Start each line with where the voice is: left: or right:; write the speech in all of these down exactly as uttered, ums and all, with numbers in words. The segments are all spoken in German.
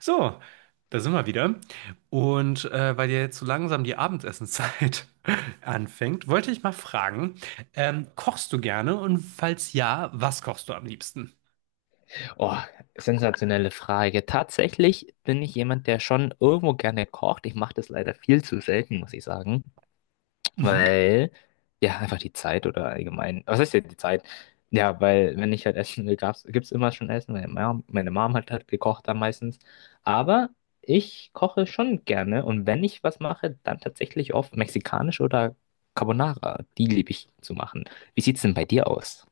right: So, da sind wir wieder. Und äh, weil ja jetzt so langsam die Abendessenszeit anfängt, wollte ich mal fragen, ähm, kochst du gerne? Und falls ja, was kochst du am liebsten?
left: Oh, sensationelle Frage. Tatsächlich bin ich jemand, der schon irgendwo gerne kocht. Ich mache das leider viel zu selten, muss ich sagen,
right: Mhm.
left: weil ja einfach die Zeit oder allgemein, was ist denn die Zeit? Ja, weil wenn ich halt essen will, gab's, gibt's immer schon Essen. Meine Mom, meine Mom hat halt gekocht dann meistens. Aber ich koche schon gerne und wenn ich was mache, dann tatsächlich oft mexikanisch oder Carbonara. Die liebe ich zu machen. Wie sieht's denn bei dir aus?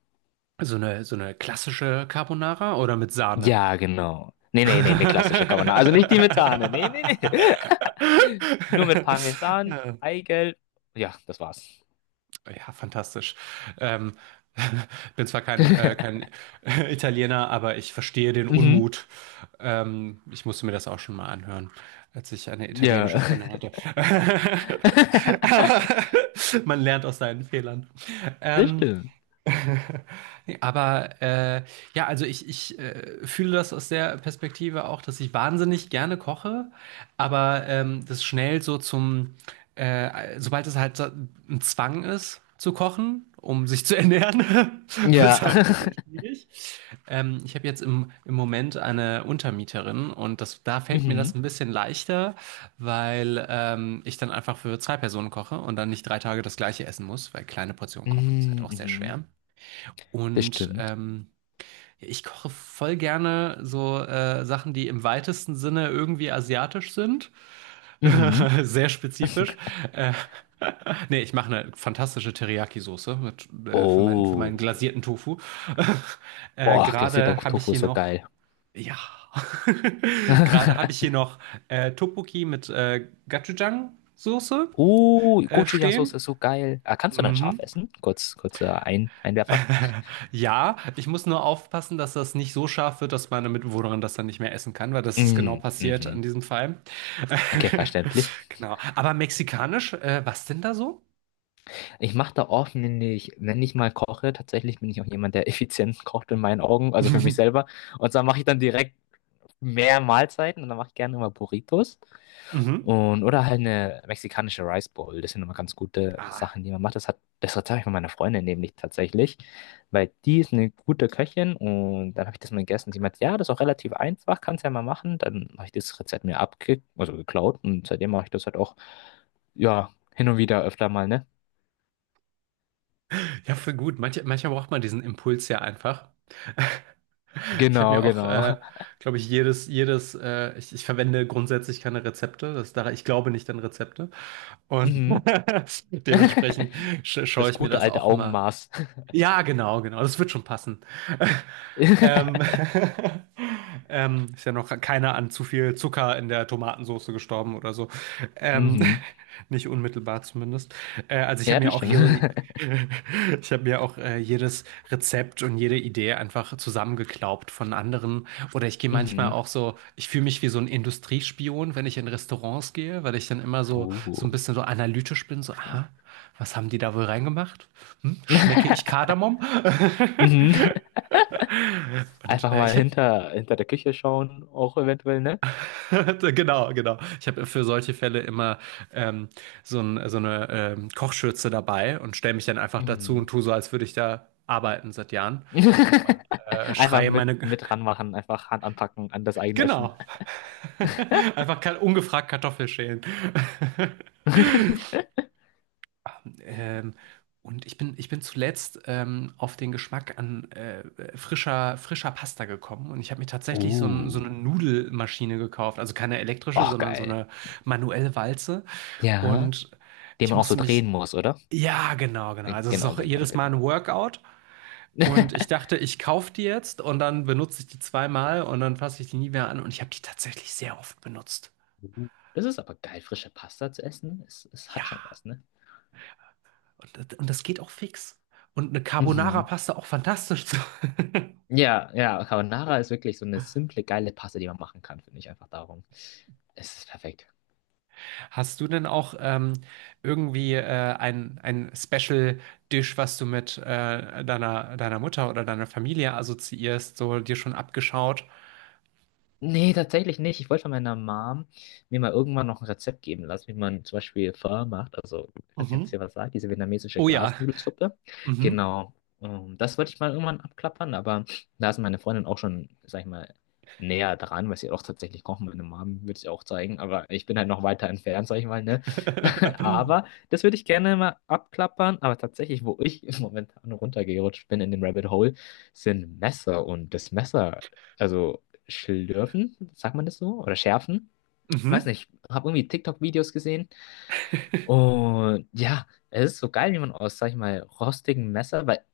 right: So eine, so eine klassische Carbonara oder mit Sahne?
left: Ja, genau. Nee, nee, nee, nee, klassische Carbonara. Also nicht die mit Sahne. Nee, nee, nee. Nur mit Parmesan,
right: Ja.
left: Eigelb. Ja, das war's.
right: Ja, fantastisch. Ähm, bin zwar kein, äh, kein Italiener, aber ich verstehe den
left: Mhm.
right: Unmut. Ähm, ich musste mir das auch schon mal anhören, als ich eine
left: Ja.
right: italienische Freundin hatte. Aber man lernt aus seinen Fehlern.
left: Das
right: Ähm,
left: stimmt.
right: Aber äh, ja, also ich, ich äh, fühle das aus der Perspektive auch, dass ich wahnsinnig gerne koche, aber ähm, das schnell so zum, äh, sobald es halt so ein Zwang ist zu kochen, um sich zu ernähren, wird es
left: Ja.
right: halt ein bisschen schwierig. Ähm, ich habe jetzt im, im Moment eine Untermieterin und das, da fällt mir
left: Mhm.
right: das ein bisschen leichter, weil ähm, ich dann einfach für zwei Personen koche und dann nicht drei Tage das gleiche essen muss, weil kleine Portionen kochen ist halt
left: Mhm.
right: auch sehr
left: Mhm.
right: schwer.
left: Das
right: Und
left: stimmt.
right: ähm, ich koche voll gerne so äh, Sachen, die im weitesten Sinne irgendwie asiatisch sind.
left: Mhm.
right: Sehr spezifisch. Äh, nee, ich mache eine fantastische Teriyaki-Soße mit, äh, für meinen, für meinen
left: Oh.
right: glasierten Tofu. äh,
left: Oh, glasierter
right: gerade habe ich
left: Tofu ist
right: hier
left: so
right: noch,
left: geil.
right: ja, gerade habe ich hier noch äh, Tteokbokki mit äh, Gochujang-Soße
left: Oh,
right: äh, stehen.
left: Gochujang-Soße ist so geil. Ah, kannst du dann scharf
right: Mhm.
left: essen? Kurz, kurzer Ein Einwerfer.
right: Ja, ich muss nur aufpassen, dass das nicht so scharf wird, dass meine Mitbewohnerin das dann nicht mehr essen kann, weil das ist genau
left: Mm,
right: passiert in
left: mhm.
right: diesem Fall.
left: Okay, verständlich.
right: Genau. Aber mexikanisch, äh, was denn da so?
left: Ich mache da oft, wenn ich, wenn ich mal koche, tatsächlich bin ich auch jemand, der effizient kocht in meinen Augen, also für mich selber. Und zwar mache ich dann direkt mehr Mahlzeiten und dann mache ich gerne immer Burritos
right: Mhm.
left: und oder halt eine mexikanische Rice Bowl. Das sind immer ganz gute
right: Ah,
left: Sachen, die man macht. Das hat, das Rezept habe ich von meiner Freundin nämlich tatsächlich, weil die ist eine gute Köchin und dann habe ich das mal gegessen. Und sie meinte, ja, das ist auch relativ einfach, kannst ja mal machen. Dann habe ich das Rezept mir abge, also geklaut und seitdem mache ich das halt auch, ja, hin und wieder öfter mal, ne?
right: ja, für gut. Manche, manchmal braucht man diesen Impuls ja einfach. Ich habe
left: Genau,
right: mir auch,
left: genau.
right: äh, glaube ich, jedes, jedes, äh, ich, ich verwende grundsätzlich keine Rezepte. Das, da, ich glaube nicht an Rezepte. Und
left: Mhm.
right: dementsprechend sch schaue
left: Das
right: ich mir
left: gute
right: das
left: alte
right: auch immer.
left: Augenmaß.
right: Ja, genau, genau. Das wird schon passen. Ähm, ähm, ist ja noch keiner an zu viel Zucker in der Tomatensauce gestorben oder so. Ähm,
left: Mhm.
right: nicht unmittelbar zumindest. Äh, also ich
left: Ja,
right: habe
left: das
right: mir auch
left: stimmt.
right: hier, ich habe mir auch äh, jedes Rezept und jede Idee einfach zusammengeklaubt von anderen. Oder ich gehe manchmal
left: Mhm.
right: auch so, ich fühle mich wie so ein Industriespion, wenn ich in Restaurants gehe, weil ich dann immer so, so ein
left: Oh.
right: bisschen so analytisch bin, so, aha. Was haben die da wohl reingemacht? Hm? Schmecke ich Kardamom?
left: Mhm.
right: Und
left: Einfach
right: äh, ich
left: mal
right: finde,
left: hinter, hinter der Küche schauen, auch eventuell, ne?
right: genau, genau. Ich habe für solche Fälle immer ähm, so, ein, so eine ähm, Kochschürze dabei und stelle mich dann einfach dazu und
left: Mhm.
right: tue so, als würde ich da arbeiten seit Jahren und äh,
left: Einfach
right: schreie
left: mit,
right: meine.
left: mit ranmachen, einfach Hand anpacken an das eigene Essen.
right: Genau. Einfach ka- ungefragt Kartoffel schälen. Ähm, und ich bin, ich bin zuletzt ähm, auf den Geschmack an äh, frischer, frischer Pasta gekommen. Und ich habe mir tatsächlich so, ein, so
left: Oh.
right: eine Nudelmaschine gekauft. Also keine elektrische,
left: Oh,
right: sondern so
left: geil.
right: eine manuelle Walze.
left: Ja.
right: Und
left: Den
right: ich
left: man auch so
right: musste
left: drehen
right: mich.
left: muss, oder?
right: Ja, genau, genau. Also es ist
left: Genau,
right: auch
left: genau,
right: jedes Mal
left: genau.
right: ein Workout. Und ich dachte, ich kaufe die jetzt und dann benutze ich die zweimal und dann fasse ich die nie mehr an. Und ich habe die tatsächlich sehr oft benutzt.
left: Uh, das ist aber geil, frische Pasta zu essen. Es, es
right: Ja,
left: hat schon was, ne?
right: und, und das geht auch fix. Und eine
left: Mhm.
right: Carbonara-Pasta auch fantastisch. Zu.
left: Ja, ja, Carbonara ist wirklich so eine simple, geile Paste, die man machen kann, finde ich einfach darum. Es ist perfekt.
right: Hast du denn auch ähm, irgendwie äh, ein, ein Special Dish, was du mit äh, deiner, deiner Mutter oder deiner Familie assoziierst, so dir schon abgeschaut?
left: Nee, tatsächlich nicht. Ich wollte von meiner Mom mir mal irgendwann noch ein Rezept geben lassen, wie man zum Beispiel Pho macht. Also, ich weiß nicht, ob es dir
right: Mhm.
left: was sagt, diese vietnamesische
right: Oh ja.
left: Glasnudelsuppe.
right: Mhm.
left: Genau. Ähm, das wollte ich mal irgendwann abklappern, aber da ist meine Freundin auch schon, sag ich mal, näher dran, weil sie auch tatsächlich kochen. Meine Mom würde es ihr auch zeigen, aber ich bin halt noch weiter entfernt, sag ich mal, ne? Aber das würde ich gerne mal abklappern. Aber tatsächlich, wo ich im Moment runtergerutscht bin in den Rabbit Hole, sind Messer und das Messer. Also schlürfen, sagt man das so? Oder schärfen? Weiß
right: Mhm.
left: nicht, habe irgendwie TikTok-Videos gesehen. Und ja, es ist so geil, wie man aus, sag ich mal, rostigem Messer, weil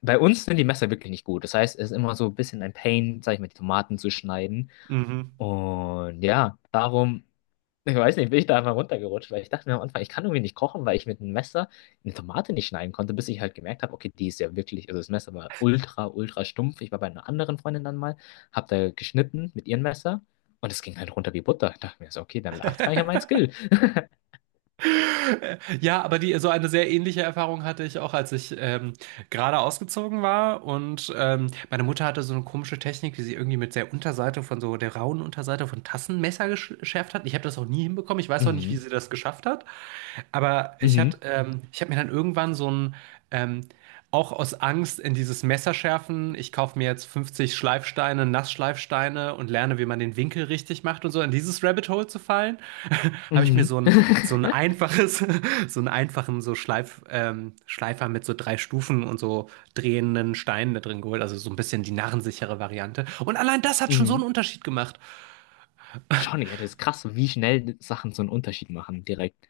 left: bei uns sind die Messer wirklich nicht gut. Das heißt, es ist immer so ein bisschen ein Pain, sag ich mal, die Tomaten zu schneiden.
right: Mhm.
left: Und ja, darum ich weiß nicht, bin ich da einfach runtergerutscht, weil ich dachte mir am Anfang, ich kann irgendwie nicht kochen, weil ich mit einem Messer eine Tomate nicht schneiden konnte, bis ich halt gemerkt habe, okay, die ist ja wirklich, also das Messer war ultra, ultra stumpf. Ich war bei einer anderen Freundin dann mal, hab da geschnitten mit ihrem Messer und es ging halt runter wie Butter. Ich dachte mir so, okay, dann lag es gar nicht an meinem Skill.
right: Ja, aber die, so eine sehr ähnliche Erfahrung hatte ich auch, als ich ähm, gerade ausgezogen war. Und ähm, meine Mutter hatte so eine komische Technik, wie sie irgendwie mit der Unterseite von so der rauen Unterseite von Tassenmesser gesch- geschärft hat. Ich habe das auch nie hinbekommen. Ich weiß auch nicht, wie
left: Mhm,
right: sie das geschafft hat. Aber ich
left: mhm,
right: hatte, ähm, ich habe mir dann irgendwann so ein, ähm, auch aus Angst in dieses Messerschärfen, ich kaufe mir jetzt fünfzig Schleifsteine, Nassschleifsteine und lerne, wie man den Winkel richtig macht und so, in dieses Rabbit Hole zu fallen, habe ich mir
left: mhm,
right: so ein, so ein einfaches, so einen einfachen so Schleif, ähm, Schleifer mit so drei Stufen und so drehenden Steinen da drin geholt, also so ein bisschen die narrensichere Variante. Und allein das hat schon so einen
left: mhm.
right: Unterschied gemacht.
left: Schon, ja, das ist krass, wie schnell Sachen so einen Unterschied machen, direkt.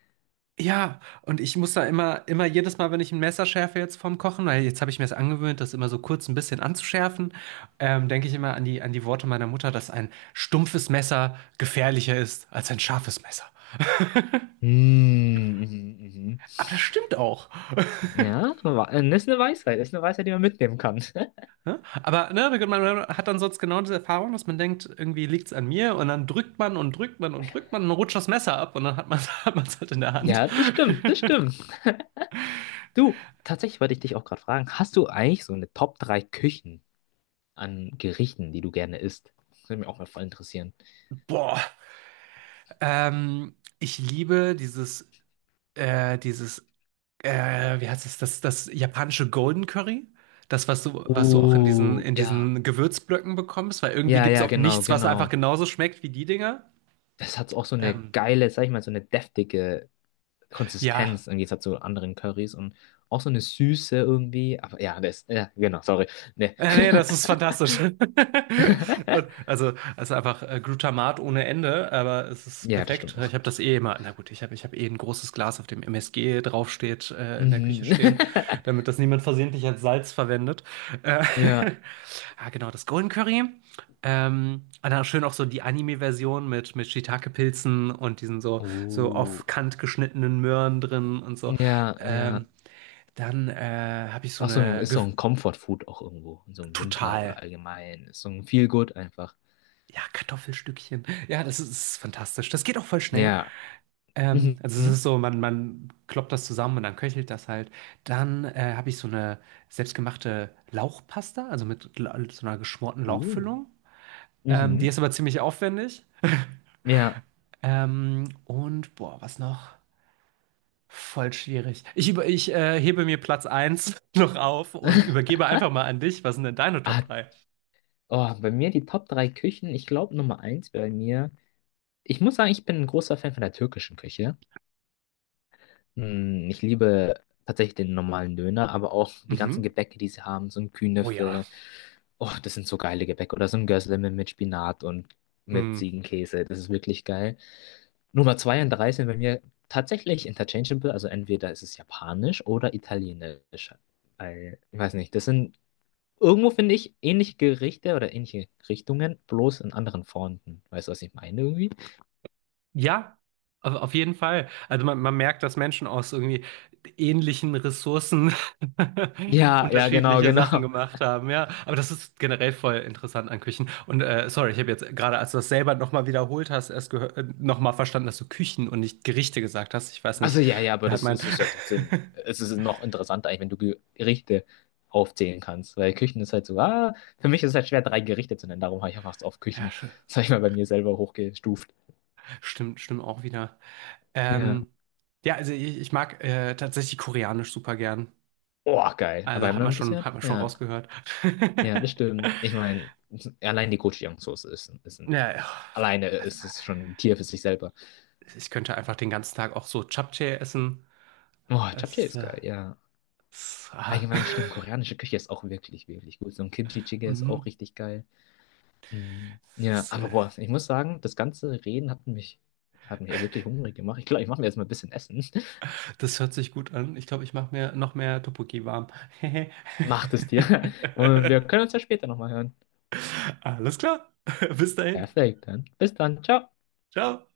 right: Ja, und ich muss da immer, immer jedes Mal, wenn ich ein Messer schärfe jetzt vom Kochen, weil jetzt habe ich mir es angewöhnt, das immer so kurz ein bisschen anzuschärfen, ähm, denke ich immer an die, an die Worte meiner Mutter, dass ein stumpfes Messer gefährlicher ist als ein scharfes Messer.
left: Mhm, mhm,
right: Aber das stimmt auch.
left: mhm. Ja, wa- äh, das ist eine Weisheit, das ist eine Weisheit, die man mitnehmen kann.
right: Ne? Aber ne, man hat dann sonst genau diese Erfahrung, dass man denkt, irgendwie liegt's an mir und dann drückt man und drückt man und drückt man und rutscht das Messer ab und dann hat man hat man's halt in der Hand.
left: Ja, das stimmt, das stimmt. Du, tatsächlich wollte ich dich auch gerade fragen, hast du eigentlich so eine Top drei Küchen an Gerichten, die du gerne isst? Das würde mich auch mal voll interessieren.
right: Boah, ähm, ich liebe dieses, äh, dieses äh, wie heißt es, das, das japanische Golden Curry? Das, was du, was du auch in diesen,
left: Oh,
right: in
left: ja.
right: diesen Gewürzblöcken bekommst, weil irgendwie
left: Ja,
right: gibt es
left: ja,
right: auch
left: genau,
right: nichts, was einfach
left: genau.
right: genauso schmeckt wie die Dinger.
left: Das hat auch so eine
right: Ähm,
left: geile, sag ich mal, so eine deftige
right: ja,
left: Konsistenz im Gegensatz zu anderen Currys und auch so eine Süße irgendwie. Aber ja, das, ja, genau, sorry. Nee.
right: Äh, nee, das ist fantastisch. Und also, es einfach äh, Glutamat ohne Ende, aber es ist
left: Ja, das
right: perfekt.
left: stimmt
right: Ich
left: auch.
right: habe das eh immer. Na gut, ich habe ich hab eh ein großes Glas, auf dem M S G draufsteht, äh, in der Küche
left: Mhm.
right: stehen, damit das niemand versehentlich als Salz verwendet. Äh,
left: Ja.
right: ah, genau, das Golden Curry. Ähm, und dann schön auch so die Anime-Version mit, mit Shiitake-Pilzen und diesen so, so
left: Oh.
right: auf Kant geschnittenen Möhren drin und so.
left: Ja,
right: Ähm,
left: ja.
right: dann äh, habe ich so
left: Auch so ein,
right: eine
left: ist
right: Ge-
left: so ein Comfort Food auch irgendwo. So im Winter
right: total.
left: oder allgemein. Ist so ein Feel Good einfach.
right: Ja, Kartoffelstückchen. Ja, das ist, ist fantastisch. Das geht auch voll schnell.
left: Ja.
right: Ähm,
left: Mhm.
right: also es ist so, man, man kloppt das zusammen und dann köchelt das halt. Dann äh, habe ich so eine selbstgemachte Lauchpasta, also mit la- so einer geschmorten
left: Uh.
right: Lauchfüllung. Ähm, die
left: Mhm.
right: ist aber ziemlich aufwendig.
left: Ja.
right: Ähm, und boah, was noch? Voll schwierig. Ich, über, ich äh, hebe mir Platz eins noch auf und übergebe einfach mal an dich. Was sind denn deine
left: Ah,
right: Top drei?
left: oh, bei mir die Top drei Küchen. Ich glaube, Nummer eins bei mir. Ich muss sagen, ich bin ein großer Fan von der türkischen Küche. Mm, ich liebe tatsächlich den normalen Döner, aber auch die ganzen
right: Mhm.
left: Gebäcke, die sie haben, so ein
right: Oh ja.
left: Künefe. Oh, das sind so geile Gebäcke. Oder so ein Gözleme mit mit Spinat und mit
right: Hm.
left: Ziegenkäse. Das ist wirklich geil. Nummer zwei und drei sind bei mir tatsächlich interchangeable. Also entweder ist es japanisch oder italienisch. Weil, ich weiß nicht. Das sind irgendwo, finde ich, ähnliche Gerichte oder ähnliche Richtungen, bloß in anderen Formen. Weißt du, was ich meine irgendwie?
right: Ja, auf auf jeden Fall. Also man, man merkt, dass Menschen aus irgendwie ähnlichen Ressourcen
left: Ja, ja, genau,
right: unterschiedliche Sachen
left: genau.
right: gemacht haben, ja. Aber das ist generell voll interessant an Küchen. Und äh, sorry, ich habe jetzt gerade, als du das selber nochmal wiederholt hast, erst gehört, äh, nochmal verstanden, dass du Küchen und nicht Gerichte gesagt hast. Ich weiß nicht,
left: Also ja, ja, aber
right: da hat
left: das
right: mein...
left: ist es ja trotzdem, es ist noch interessanter eigentlich, wenn du Gerichte aufzählen kannst, weil Küchen ist halt so, ah, für mich ist es halt schwer, drei Gerichte zu nennen, darum habe ich einfach es auf
right: Ja,
left: Küchen,
right: sch-
left: sag ich mal, bei mir selber hochgestuft.
right: stimmt, stimmt auch wieder.
left: Ja.
right: Ähm, ja, also ich, ich mag äh, tatsächlich koreanisch super gern.
left: Oh, geil. Aber
right: Also hat man
left: dann
right: schon,
left: bisher,
right: hat man schon
left: ja,
right: rausgehört.
left: ja, das stimmt. Ich meine, allein die Gochujang-Soße ist, ein- ist ein,
right: Ja, ja.
left: alleine
right: also
left: ist es schon ein Tier für sich selber.
right: Ich könnte einfach den ganzen Tag auch so Japchae essen.
left: Oh, Japchae
right: Es,
left: ist
right: äh,
left: geil, ja.
right: es, ah,
left: Allgemein stimmt, koreanische Küche ist auch wirklich, wirklich gut. So ein Kimchi-Jjigae ist auch
right: mhm.
left: richtig geil. Mm, ja,
right: das,
left: aber
right: äh,
left: boah, ich muss sagen, das ganze Reden hat mich, hat mich wirklich hungrig gemacht. Ich glaube, ich mache mir jetzt mal ein bisschen Essen.
right: das hört sich gut an. Ich glaube, ich mache mir noch mehr Tteokbokki warm.
left: Macht es dir. Und wir können uns ja später nochmal hören.
right: Alles klar. Bis dahin.
left: Perfekt, dann. Bis dann. Ciao.
right: Ciao.